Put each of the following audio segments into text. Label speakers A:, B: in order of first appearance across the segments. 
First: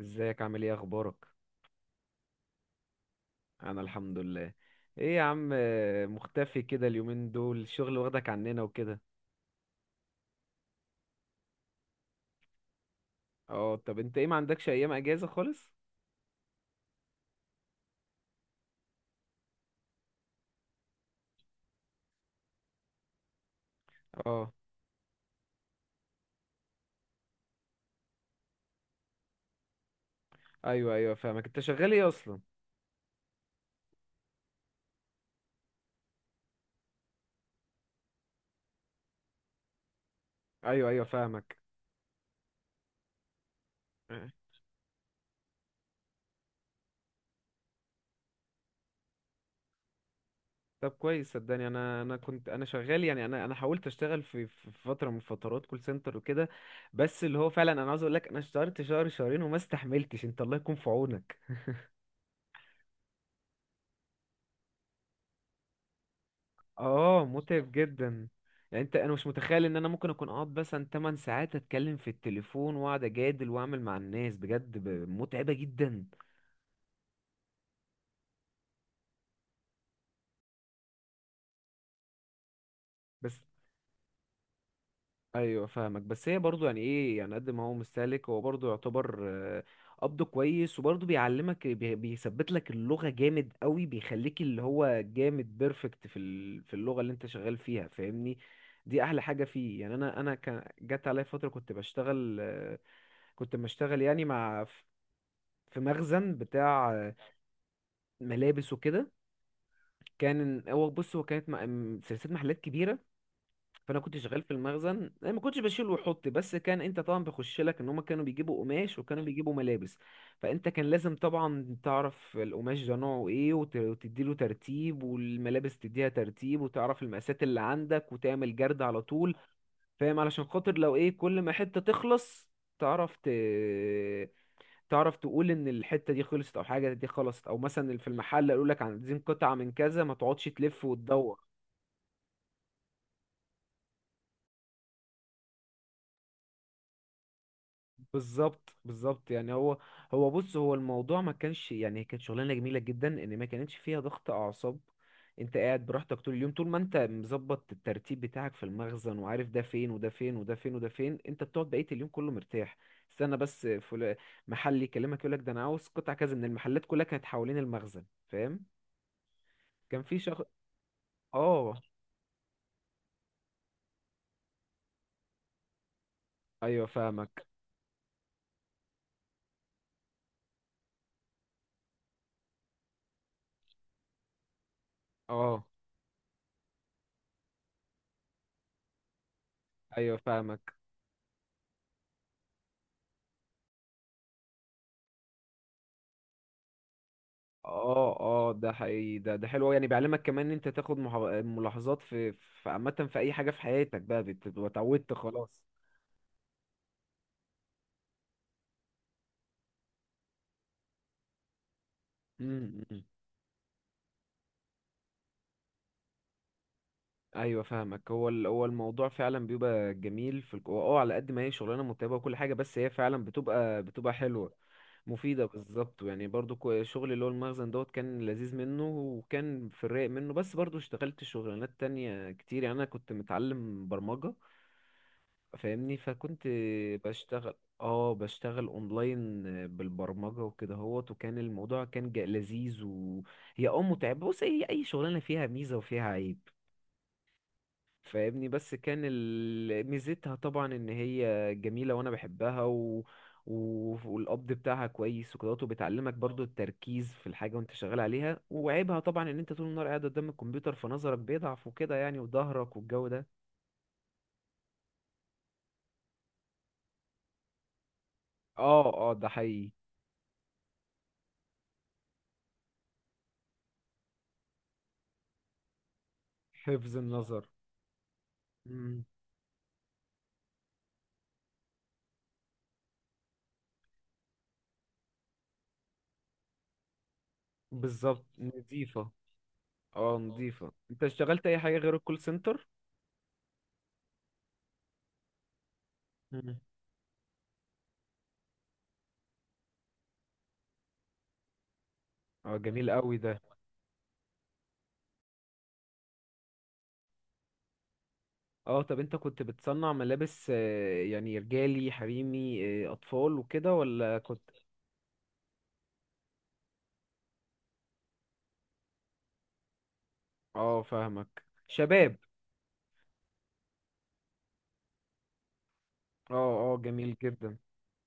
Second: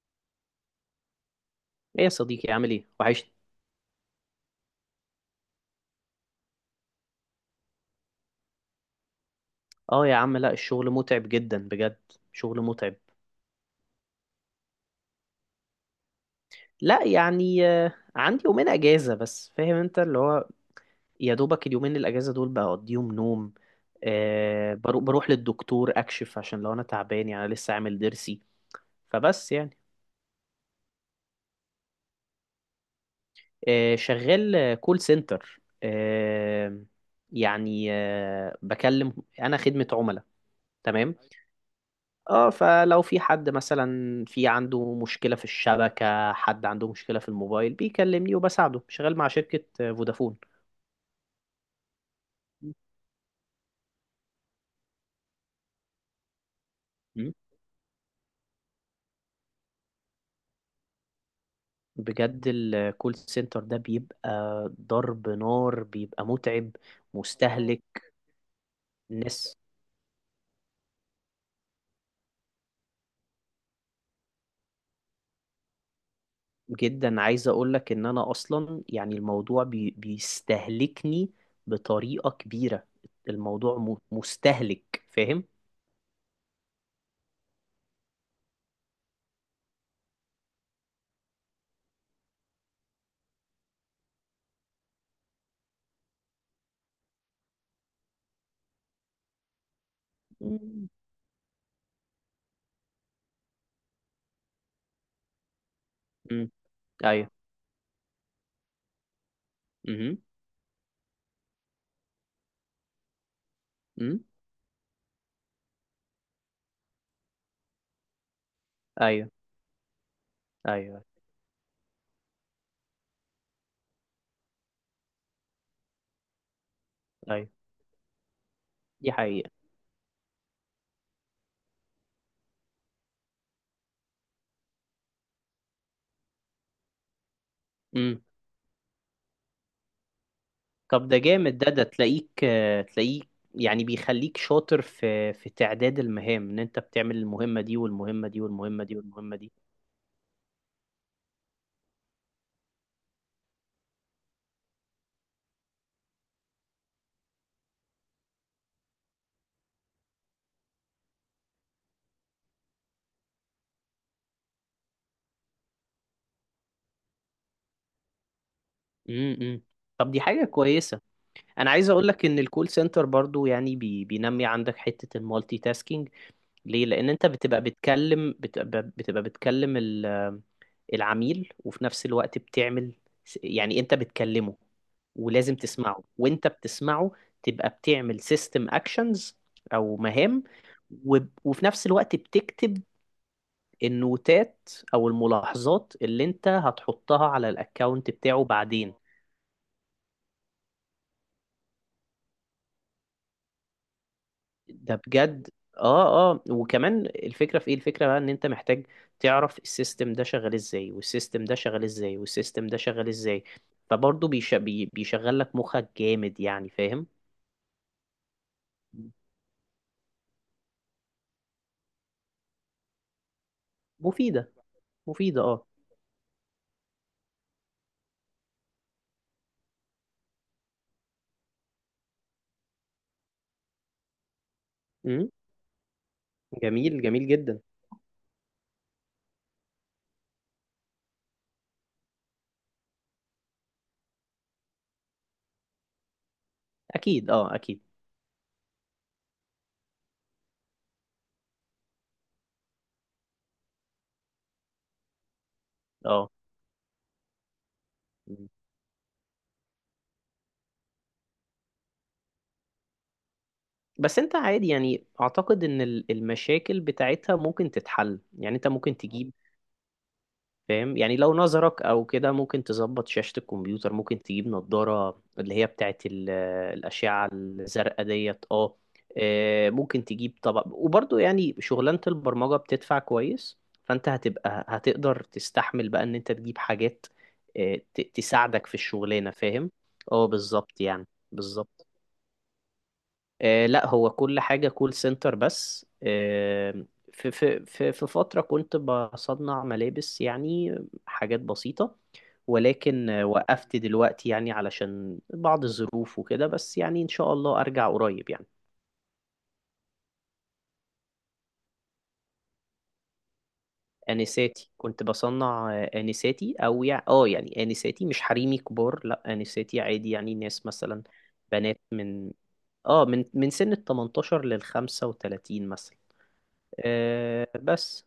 A: ازيك، عامل ايه، اخبارك؟
B: ايه يا صديقي، عامل ايه؟ وحشني.
A: انا الحمد لله. ايه يا عم، مختفي كده اليومين دول، الشغل واخدك عننا وكده.
B: اه يا عم، لا الشغل متعب جدا بجد. شغل متعب.
A: اه، طب انت ايه ما عندكش ايام اجازة خالص؟
B: لا، يعني عندي يومين اجازة، بس فاهم انت اللي هو. يا دوبك اليومين الاجازة دول بقضيهم نوم.
A: اه،
B: بروح للدكتور اكشف، عشان لو انا تعبان، يعني أنا لسه عامل ضرسي. فبس يعني.
A: ايوه، ايوه، فاهمك. انت شغال ايه اصلا؟
B: شغال، كول سنتر. يعني بكلم. انا خدمة عملاء.
A: ايوه، ايوه،
B: تمام.
A: فاهمك.
B: اه، فلو في حد مثلا،
A: آه.
B: في عنده مشكلة في الشبكة، حد عنده مشكلة في الموبايل، بيكلمني وبساعده. شغال مع شركة فودافون.
A: طب كويس، صدقني انا كنت انا شغال، يعني انا حاولت اشتغل في فتره من فترات كول سنتر وكده. بس
B: مم.
A: اللي هو فعلا انا عاوز اقول لك، انا اشتغلت شهر شهرين وما استحملتش. انت الله يكون في عونك.
B: بجد الكول سنتر ده بيبقى ضرب نار، بيبقى متعب،
A: اه، متعب
B: مستهلك
A: جدا. يعني انت، انا مش
B: ناس
A: متخيل ان انا ممكن اكون اقعد مثلا 8 ساعات اتكلم في التليفون واقعد اجادل واعمل مع الناس، بجد متعبة جدا.
B: جدا. عايز اقولك ان انا اصلا يعني الموضوع بيستهلكني بطريقة كبيرة.
A: بس،
B: الموضوع مستهلك، فاهم؟
A: ايوه فاهمك. بس هي برضو يعني ايه؟ يعني قد ما هو مستهلك، هو برضو يعتبر قبضه كويس، وبرضو بيعلمك، بيثبت لك اللغة جامد قوي. بيخليك اللي هو جامد بيرفكت في في اللغة اللي انت شغال فيها، فاهمني. دي احلى حاجة فيه. يعني انا كان
B: مم.
A: جت عليا فترة كنت بشتغل كنت بشتغل يعني مع، في مخزن
B: امم.
A: بتاع
B: ايوه.
A: ملابس وكده.
B: امم.
A: كان هو بص، هو كانت سلسله محلات كبيره. فانا كنت شغال في المخزن، أنا ما كنتش بشيل وحط، بس كان انت طبعا بخش لك ان هم كانوا بيجيبوا قماش وكانوا
B: ايوه،
A: بيجيبوا ملابس. فانت كان
B: ايوه،
A: لازم طبعا تعرف القماش ده نوعه ايه، وتديله ترتيب، والملابس تديها ترتيب، وتعرف المقاسات
B: ايوه،
A: اللي عندك، وتعمل جرد على
B: دي
A: طول.
B: حقيقة.
A: فاهم، علشان خاطر لو ايه كل ما حته تخلص، تعرف ت... تعرف تقول ان الحته دي خلصت او حاجه دي خلصت، او مثلا في
B: امم.
A: المحل قالوا لك عايزين قطعه من كذا، ما تقعدش تلف
B: طب ده
A: وتدور.
B: جامد، ده تلاقيك يعني بيخليك شاطر في تعداد المهام، ان انت بتعمل المهمة دي والمهمة دي
A: بالظبط،
B: والمهمة دي
A: بالظبط،
B: والمهمة
A: يعني
B: دي.
A: هو، هو بص، هو الموضوع ما كانش يعني، كانت شغلانه جميله جدا ان ما كانتش فيها ضغط اعصاب. انت قاعد براحتك طول اليوم. طول ما انت مظبط الترتيب بتاعك في المخزن وعارف ده فين وده فين وده فين وده فين، انت بتقعد بقيه اليوم كله مرتاح. استنى بس محل يكلمك يقول لك ده انا عاوز قطع كذا، من المحلات كلها كانت حوالين المخزن. فاهم.
B: امم.
A: كان
B: طب
A: في
B: دي
A: شخص.
B: حاجة كويسة. انا
A: اه،
B: عايز اقول لك ان الكول سنتر برضو يعني بينمي عندك حتة المالتي تاسكينج. ليه؟
A: ايوه
B: لان انت
A: فاهمك.
B: بتبقى بتكلم، بتبقى بتكلم العميل، وفي نفس الوقت بتعمل يعني انت بتكلمه ولازم
A: اه،
B: تسمعه، وانت بتسمعه تبقى بتعمل سيستم اكشنز او
A: ايوه
B: مهام،
A: فاهمك.
B: و- وفي نفس الوقت بتكتب النوتات او الملاحظات اللي انت هتحطها على الاكونت
A: اه،
B: بتاعه
A: اه، ده
B: بعدين.
A: حقيقي. ده حلو أوي. يعني بيعلمك كمان ان انت تاخد ملاحظات في عامه، في اي حاجه في حياتك بقى، بتبقى
B: ده
A: اتعودت
B: بجد.
A: خلاص.
B: اه، اه، وكمان الفكره في ايه؟ الفكره بقى ان انت محتاج تعرف السيستم ده شغال ازاي والسيستم ده شغال ازاي والسيستم ده
A: امم،
B: شغال ازاي. فبرضه بيشغل لك مخك جامد، يعني فاهم.
A: ايوه فاهمك. هو هو الموضوع فعلا بيبقى جميل في هو، اه، على قد ما هي شغلانه متعبه وكل حاجه، بس هي فعلا بتبقى
B: مفيده.
A: حلوه.
B: مفيده،
A: مفيده،
B: اه.
A: بالظبط. يعني برضو شغل اللي هو المخزن دوت كان لذيذ منه، وكان في الرايق منه. بس برضو اشتغلت شغلانات تانية كتير. يعني انا كنت متعلم برمجه،
B: امم.
A: فاهمني. فكنت
B: جميل، جميل
A: بشتغل
B: جدا.
A: اه بشتغل اونلاين بالبرمجة وكده هوت. وكان الموضوع كان لذيذ. وهي متعبة. بص، هي اي شغلانة فيها ميزة وفيها عيب،
B: اكيد، اه، اكيد.
A: فاهمني. بس كان ميزتها طبعا ان هي جميلة وانا بحبها و... والقبض بتاعها كويس وكده، وبتعلمك
B: اه.
A: برضو التركيز في الحاجة وانت شغال عليها.
B: مم.
A: وعيبها طبعا ان انت طول النهار قاعد قدام الكمبيوتر فنظرك بيضعف وكده يعني، وظهرك والجو ده.
B: بس انت عادي، يعني اعتقد ان المشاكل بتاعتها ممكن تتحل، يعني انت ممكن
A: اه، اه، ده
B: تجيب.
A: حقيقي.
B: فاهم؟ يعني لو نظرك او كده، ممكن تظبط شاشة الكمبيوتر، ممكن تجيب نظارة اللي هي بتاعت
A: حفظ
B: الأشعة
A: النظر.
B: الزرقاء ديت، اه. ممكن تجيب طبعا، وبرضه يعني شغلانة البرمجة بتدفع كويس، فانت هتقدر تستحمل بقى ان انت تجيب حاجات
A: بالظبط،
B: تساعدك في
A: نظيفة
B: الشغلانة، فاهم.
A: اه
B: اه،
A: نظيفة
B: بالظبط،
A: انت
B: يعني
A: اشتغلت اي حاجة
B: بالظبط.
A: غير الكول سنتر؟
B: لا، هو كل حاجة كول سنتر، بس
A: مم.
B: في فترة كنت بصنع ملابس، يعني حاجات بسيطة.
A: اه، جميل
B: ولكن
A: قوي ده.
B: وقفت دلوقتي، يعني علشان بعض الظروف وكده، بس يعني إن شاء الله أرجع قريب، يعني.
A: اه، طب انت كنت بتصنع ملابس، يعني رجالي حريمي، اطفال وكده، ولا كنت؟
B: آنساتي كنت بصنع، آنساتي، أو يعني يعني آنساتي مش حريمي كبار، لأ آنساتي عادي، يعني ناس
A: اه،
B: مثلا
A: فاهمك،
B: بنات
A: شباب.
B: من من سن ال 18 لل 35 مثلا.
A: اه، اه، جميل جدا.
B: بس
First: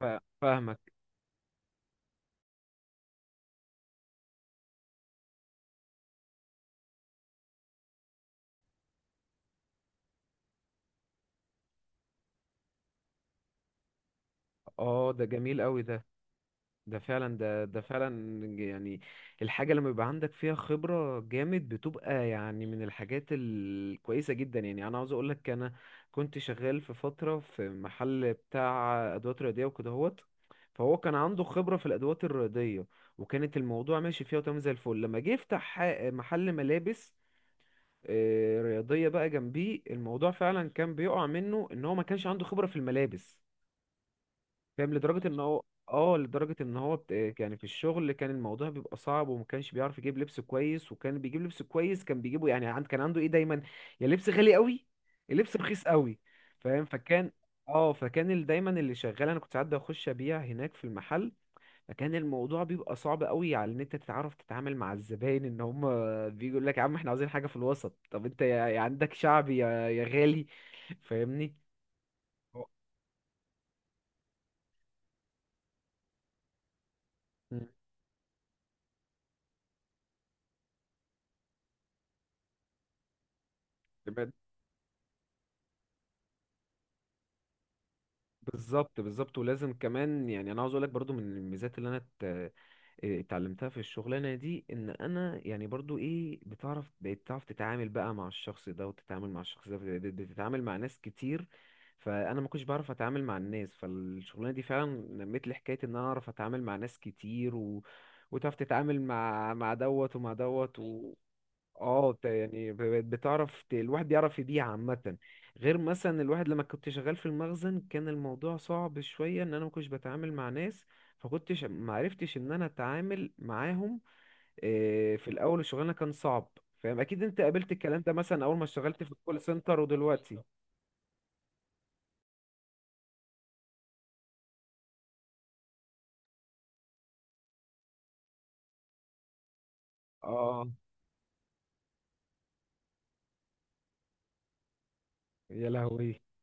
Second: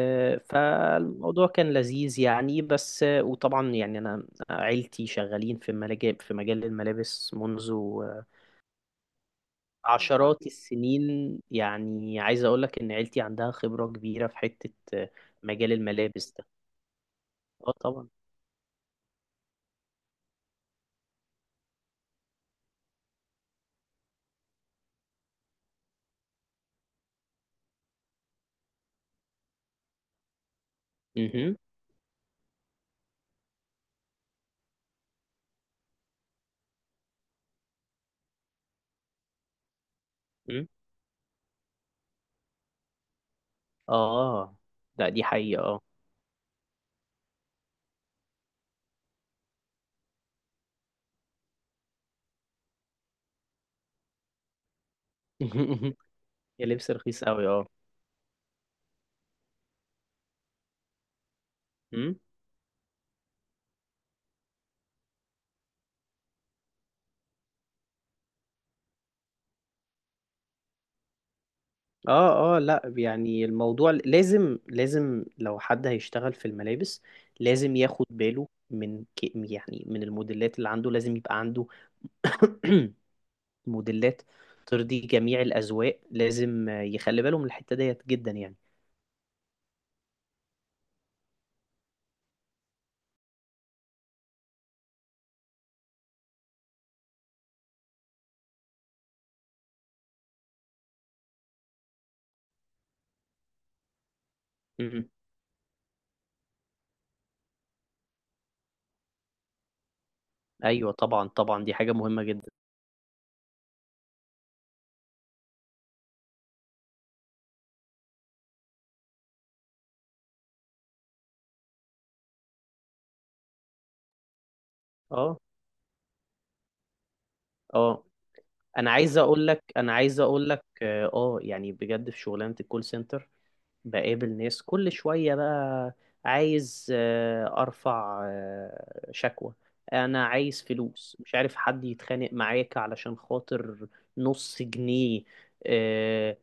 A: فاهمك.
B: فالموضوع كان لذيذ، يعني بس وطبعا يعني انا عيلتي شغالين في ملاجئ في مجال الملابس، منذ عشرات السنين. يعني عايز اقول لك ان عيلتي عندها خبرة كبيرة في حتة
A: اه، ده جميل
B: مجال
A: قوي ده.
B: الملابس ده.
A: ده فعلا، ده
B: اه
A: ده
B: طبعا.
A: فعلا، يعني الحاجة لما يبقى عندك فيها خبرة جامد بتبقى يعني من الحاجات الكويسة جدا. يعني أنا عاوز أقولك، أنا كنت شغال في فترة في محل بتاع أدوات رياضية وكده هوت. فهو كان عنده
B: مهم.
A: خبرة في الأدوات الرياضية، وكانت الموضوع ماشي فيها وتمام زي الفل. لما جه يفتح محل ملابس رياضية بقى جنبيه، الموضوع
B: مم.
A: فعلا كان بيقع منه إن هو ما كانش عنده خبرة في الملابس،
B: اه.
A: فاهم.
B: لا، دي
A: لدرجة ان هو
B: حقيقة، اه.
A: اه لدرجة ان هو يعني في الشغل كان الموضوع بيبقى صعب، وما كانش بيعرف يجيب لبس كويس. وكان بيجيب لبس كويس، كان بيجيبه يعني كان عنده ايه دايما، يا لبس غالي قوي، يا لبس رخيص قوي،
B: يا
A: فاهم.
B: لبس رخيص
A: فكان
B: قوي، اه.
A: اه فكان دايما اللي شغال، انا كنت ساعات بخش ابيع هناك في المحل. فكان
B: مم.
A: الموضوع بيبقى صعب قوي على ان انت تتعرف تتعامل مع الزباين، ان هم بيجوا لك يا عم احنا عاوزين حاجة في الوسط. طب انت يا عندك شعبي، يا غالي، فاهمني.
B: اه، اه،
A: هو،
B: لا يعني الموضوع لازم، لازم لو حد هيشتغل في الملابس لازم ياخد باله من يعني من الموديلات اللي عنده، لازم يبقى عنده موديلات
A: مم.
B: ترضي جميع الأذواق، لازم يخلي باله من الحتة ديت جدا،
A: بالظبط، بالظبط، ولازم كمان. يعني انا عاوز اقول لك برضو من الميزات اللي انا اتعلمتها في الشغلانه دي، ان انا يعني برضو ايه، بتعرف تتعامل بقى مع الشخص ده، وتتعامل مع الشخص ده، بتتعامل مع ناس كتير. فانا ما كنتش بعرف اتعامل مع الناس. فالشغلانه دي فعلا
B: يعني.
A: نمت لي حكايه ان انا اعرف اتعامل مع ناس كتير وتعرف تتعامل مع دوت ومع دوت.
B: ايوه طبعا، طبعا دي حاجه
A: اه،
B: مهمه جدا.
A: يعني بقت بتعرف الواحد بيعرف يبيع عامة. غير مثلا الواحد لما كنت شغال في المخزن كان الموضوع صعب شوية، ان انا ما كنتش بتعامل مع ناس، فكنتش ما عرفتش ان انا اتعامل معاهم. في
B: اه،
A: الاول الشغلانة كان صعب، فاهم. اكيد انت قابلت الكلام
B: اه،
A: ده مثلا اول ما
B: انا
A: اشتغلت في
B: عايز
A: الكول
B: اقول لك
A: سنتر
B: انا عايز
A: ودلوقتي.
B: اقول لك اه، يعني بجد في شغلانه الكول سنتر بقابل ناس كل شويه بقى. عايز ارفع شكوى، انا عايز
A: اه،
B: فلوس، مش عارف حد يتخانق معاك علشان خاطر نص جنيه.
A: يا لهوي.
B: آه،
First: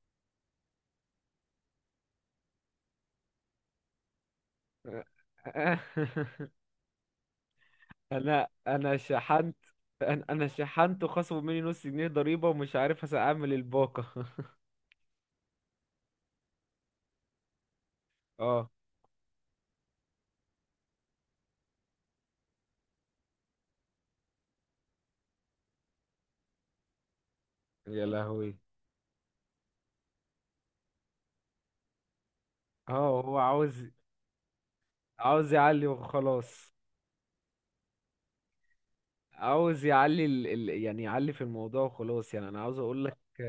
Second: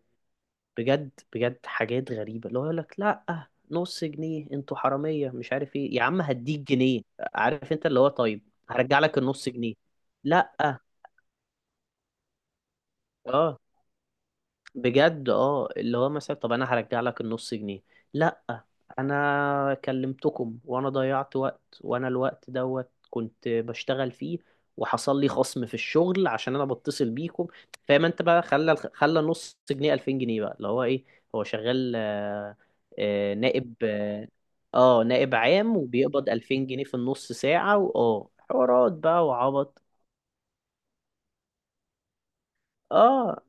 B: بجد، بجد حاجات غريبة، اللي هو يقول لك لا نص جنيه، انتوا حرامية مش عارف ايه، يا عم هديك جنيه. عارف انت، اللي هو طيب
A: انا
B: هرجع لك النص
A: شحنت،
B: جنيه.
A: انا
B: لا.
A: شحنت وخصموا مني نص جنيه ضريبة ومش عارف اعمل
B: اه،
A: الباقة.
B: بجد، اه، اللي هو مثلا طب انا هرجع لك النص جنيه. لا،
A: اه،
B: انا كلمتكم وانا ضيعت وقت، وانا الوقت دوت كنت بشتغل فيه، وحصل لي خصم في الشغل عشان انا بتصل بيكم.
A: يا
B: فاهم انت بقى،
A: لهوي.
B: خلى نص جنيه 2000 جنيه بقى، اللي هو ايه. هو شغال،
A: اه، هو
B: نائب،
A: عاوز
B: اه، نائب
A: عاوز
B: عام،
A: يعلي
B: وبيقبض 2000
A: وخلاص.
B: جنيه في النص ساعة، واه حوارات بقى وعبط.
A: عاوز يعلي يعني يعلي في الموضوع وخلاص. يعني انا عاوز اقول لك،
B: اه.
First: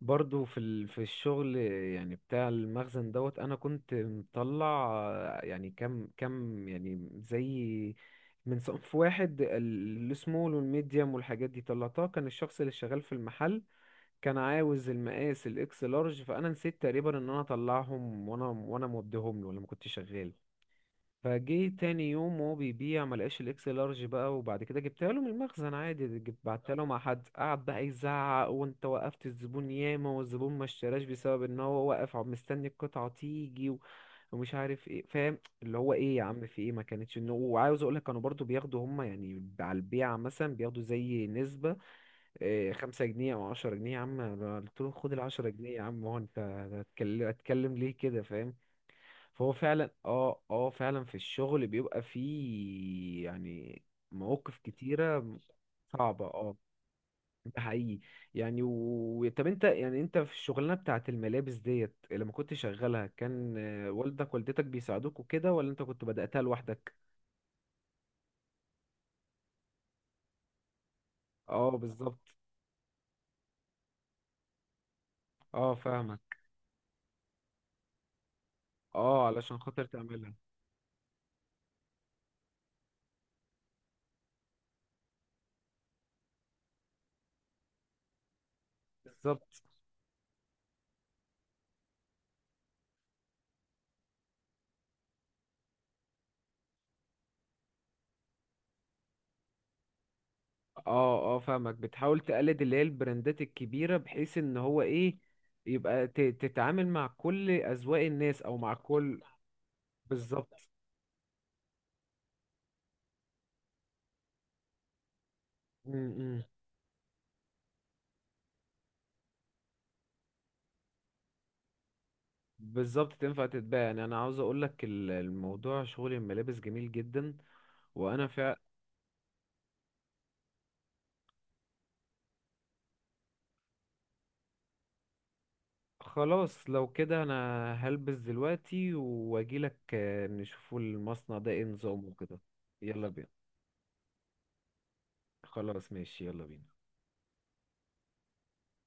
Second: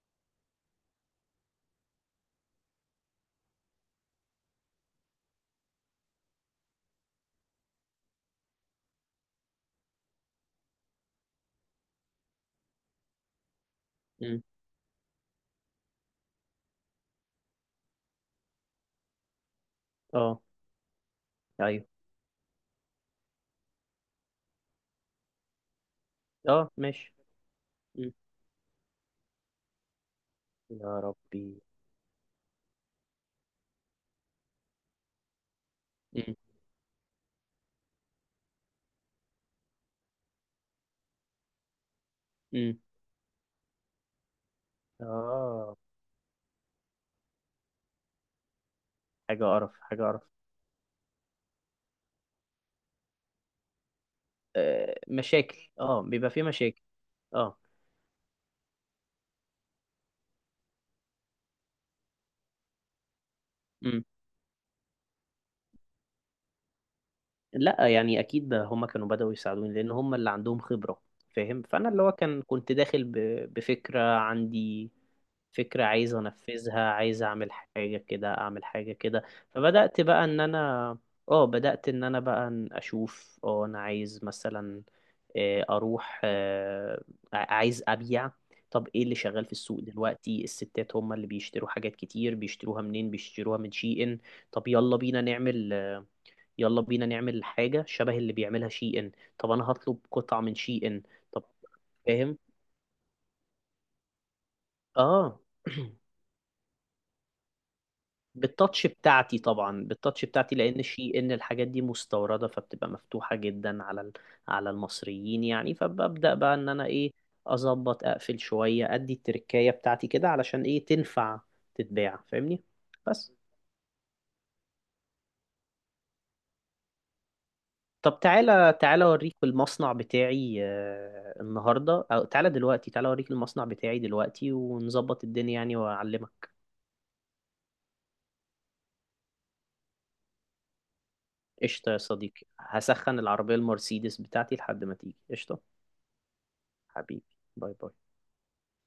A: برضو في في الشغل يعني بتاع المخزن دوت، انا كنت مطلع يعني كم كم، يعني زي، من صنف واحد السمول والميديم والحاجات دي طلعتها. كان الشخص اللي شغال في المحل كان
B: أمم.
A: عاوز المقاس الاكس لارج. فانا نسيت تقريبا ان انا اطلعهم، وانا موديهم له لما كنت شغال.
B: اه.
A: فجه
B: ايوه.
A: تاني يوم وهو بيبيع ملقاش الاكس لارج بقى. وبعد كده جبتها له من المخزن عادي،
B: اه،
A: بعتها له مع
B: ماشي.
A: حد. قعد بقى
B: أمم.
A: يزعق، وانت وقفت الزبون ياما والزبون ما
B: يا
A: اشتراش بسبب
B: ربي.
A: ان هو واقف مستني القطعة تيجي ومش عارف ايه، فاهم اللي هو ايه، يا
B: مم.
A: عم في ايه، ما كانتش انه. وعاوز اقول لك، كانوا برضو بياخدوا هم يعني على البيعة مثلا بياخدوا زي نسبة إيه،
B: مم.
A: 5 جنيه او 10 جنيه. يا عم أنا قلت له خد العشرة جنيه.
B: اه.
A: يا عم هو، انت هتكلم ليه كده، فاهم؟
B: حاجة
A: فهو
B: قرف،
A: فعلا.
B: حاجة قرف.
A: اه، اه، فعلا في الشغل بيبقى فيه يعني مواقف كتيرة
B: مشاكل، اه،
A: صعبة.
B: بيبقى في
A: اه،
B: مشاكل. اه.
A: ده حقيقي. يعني طب انت، يعني انت في الشغلانة بتاعت الملابس ديت لما كنت شغالها، كان،
B: مم.
A: والدك والدتك بيساعدوك وكده، ولا انت كنت بدأتها لوحدك؟
B: لا، يعني اكيد هم كانوا بدأوا يساعدوني، لان هم اللي عندهم خبرة. فاهم.
A: اه،
B: فانا اللي هو
A: بالظبط.
B: كنت داخل بفكرة عندي،
A: اه،
B: فكرة عايز
A: فاهمك.
B: انفذها، عايز اعمل حاجة كده، اعمل حاجة كده.
A: اه، علشان خاطر
B: فبدأت بقى
A: تعملها.
B: ان انا، اه بدأت ان انا بقى اشوف، اه انا عايز مثلا اروح، عايز ابيع. طب ايه اللي شغال في
A: بالظبط.
B: السوق دلوقتي؟ الستات هم اللي بيشتروا حاجات كتير، بيشتروها منين؟ بيشتروها من شي ان. طب يلا بينا نعمل حاجة شبه اللي بيعملها شي ان. طب انا هطلب قطعة من شي ان.
A: اه، اه،
B: طب،
A: فاهمك. بتحاول
B: فاهم،
A: تقلد اللي هي البراندات الكبيرة، بحيث ان هو ايه،
B: اه.
A: يبقى تتعامل مع كل اذواق الناس، او مع
B: بالتاتش
A: كل،
B: بتاعتي طبعا، بالتاتش بتاعتي،
A: بالظبط.
B: لان شي ان الحاجات دي مستورده، فبتبقى مفتوحه جدا على على المصريين يعني،
A: م-
B: فببدا
A: م.
B: بقى ان انا ايه، اظبط اقفل شويه ادي التركايه بتاعتي كده، علشان ايه تنفع تتباع، فاهمني.
A: بالظبط،
B: بس
A: تنفع تتباع. يعني انا عاوز اقولك الموضوع شغل الملابس جميل جدا.
B: طب،
A: وانا
B: تعالى تعالى اوريك المصنع بتاعي، النهارده او تعالى دلوقتي، تعالى اوريك المصنع بتاعي دلوقتي، ونظبط الدنيا يعني واعلمك.
A: خلاص، لو كده انا هلبس دلوقتي واجيلك، نشوفوا المصنع ده ايه
B: قشطه يا
A: نظامه وكده.
B: صديقي،
A: يلا
B: هسخن
A: بينا.
B: العربيه المرسيدس بتاعتي لحد ما تيجي. قشطه.
A: خلاص ماشي. يلا بينا.
B: حبيبي. باي باي.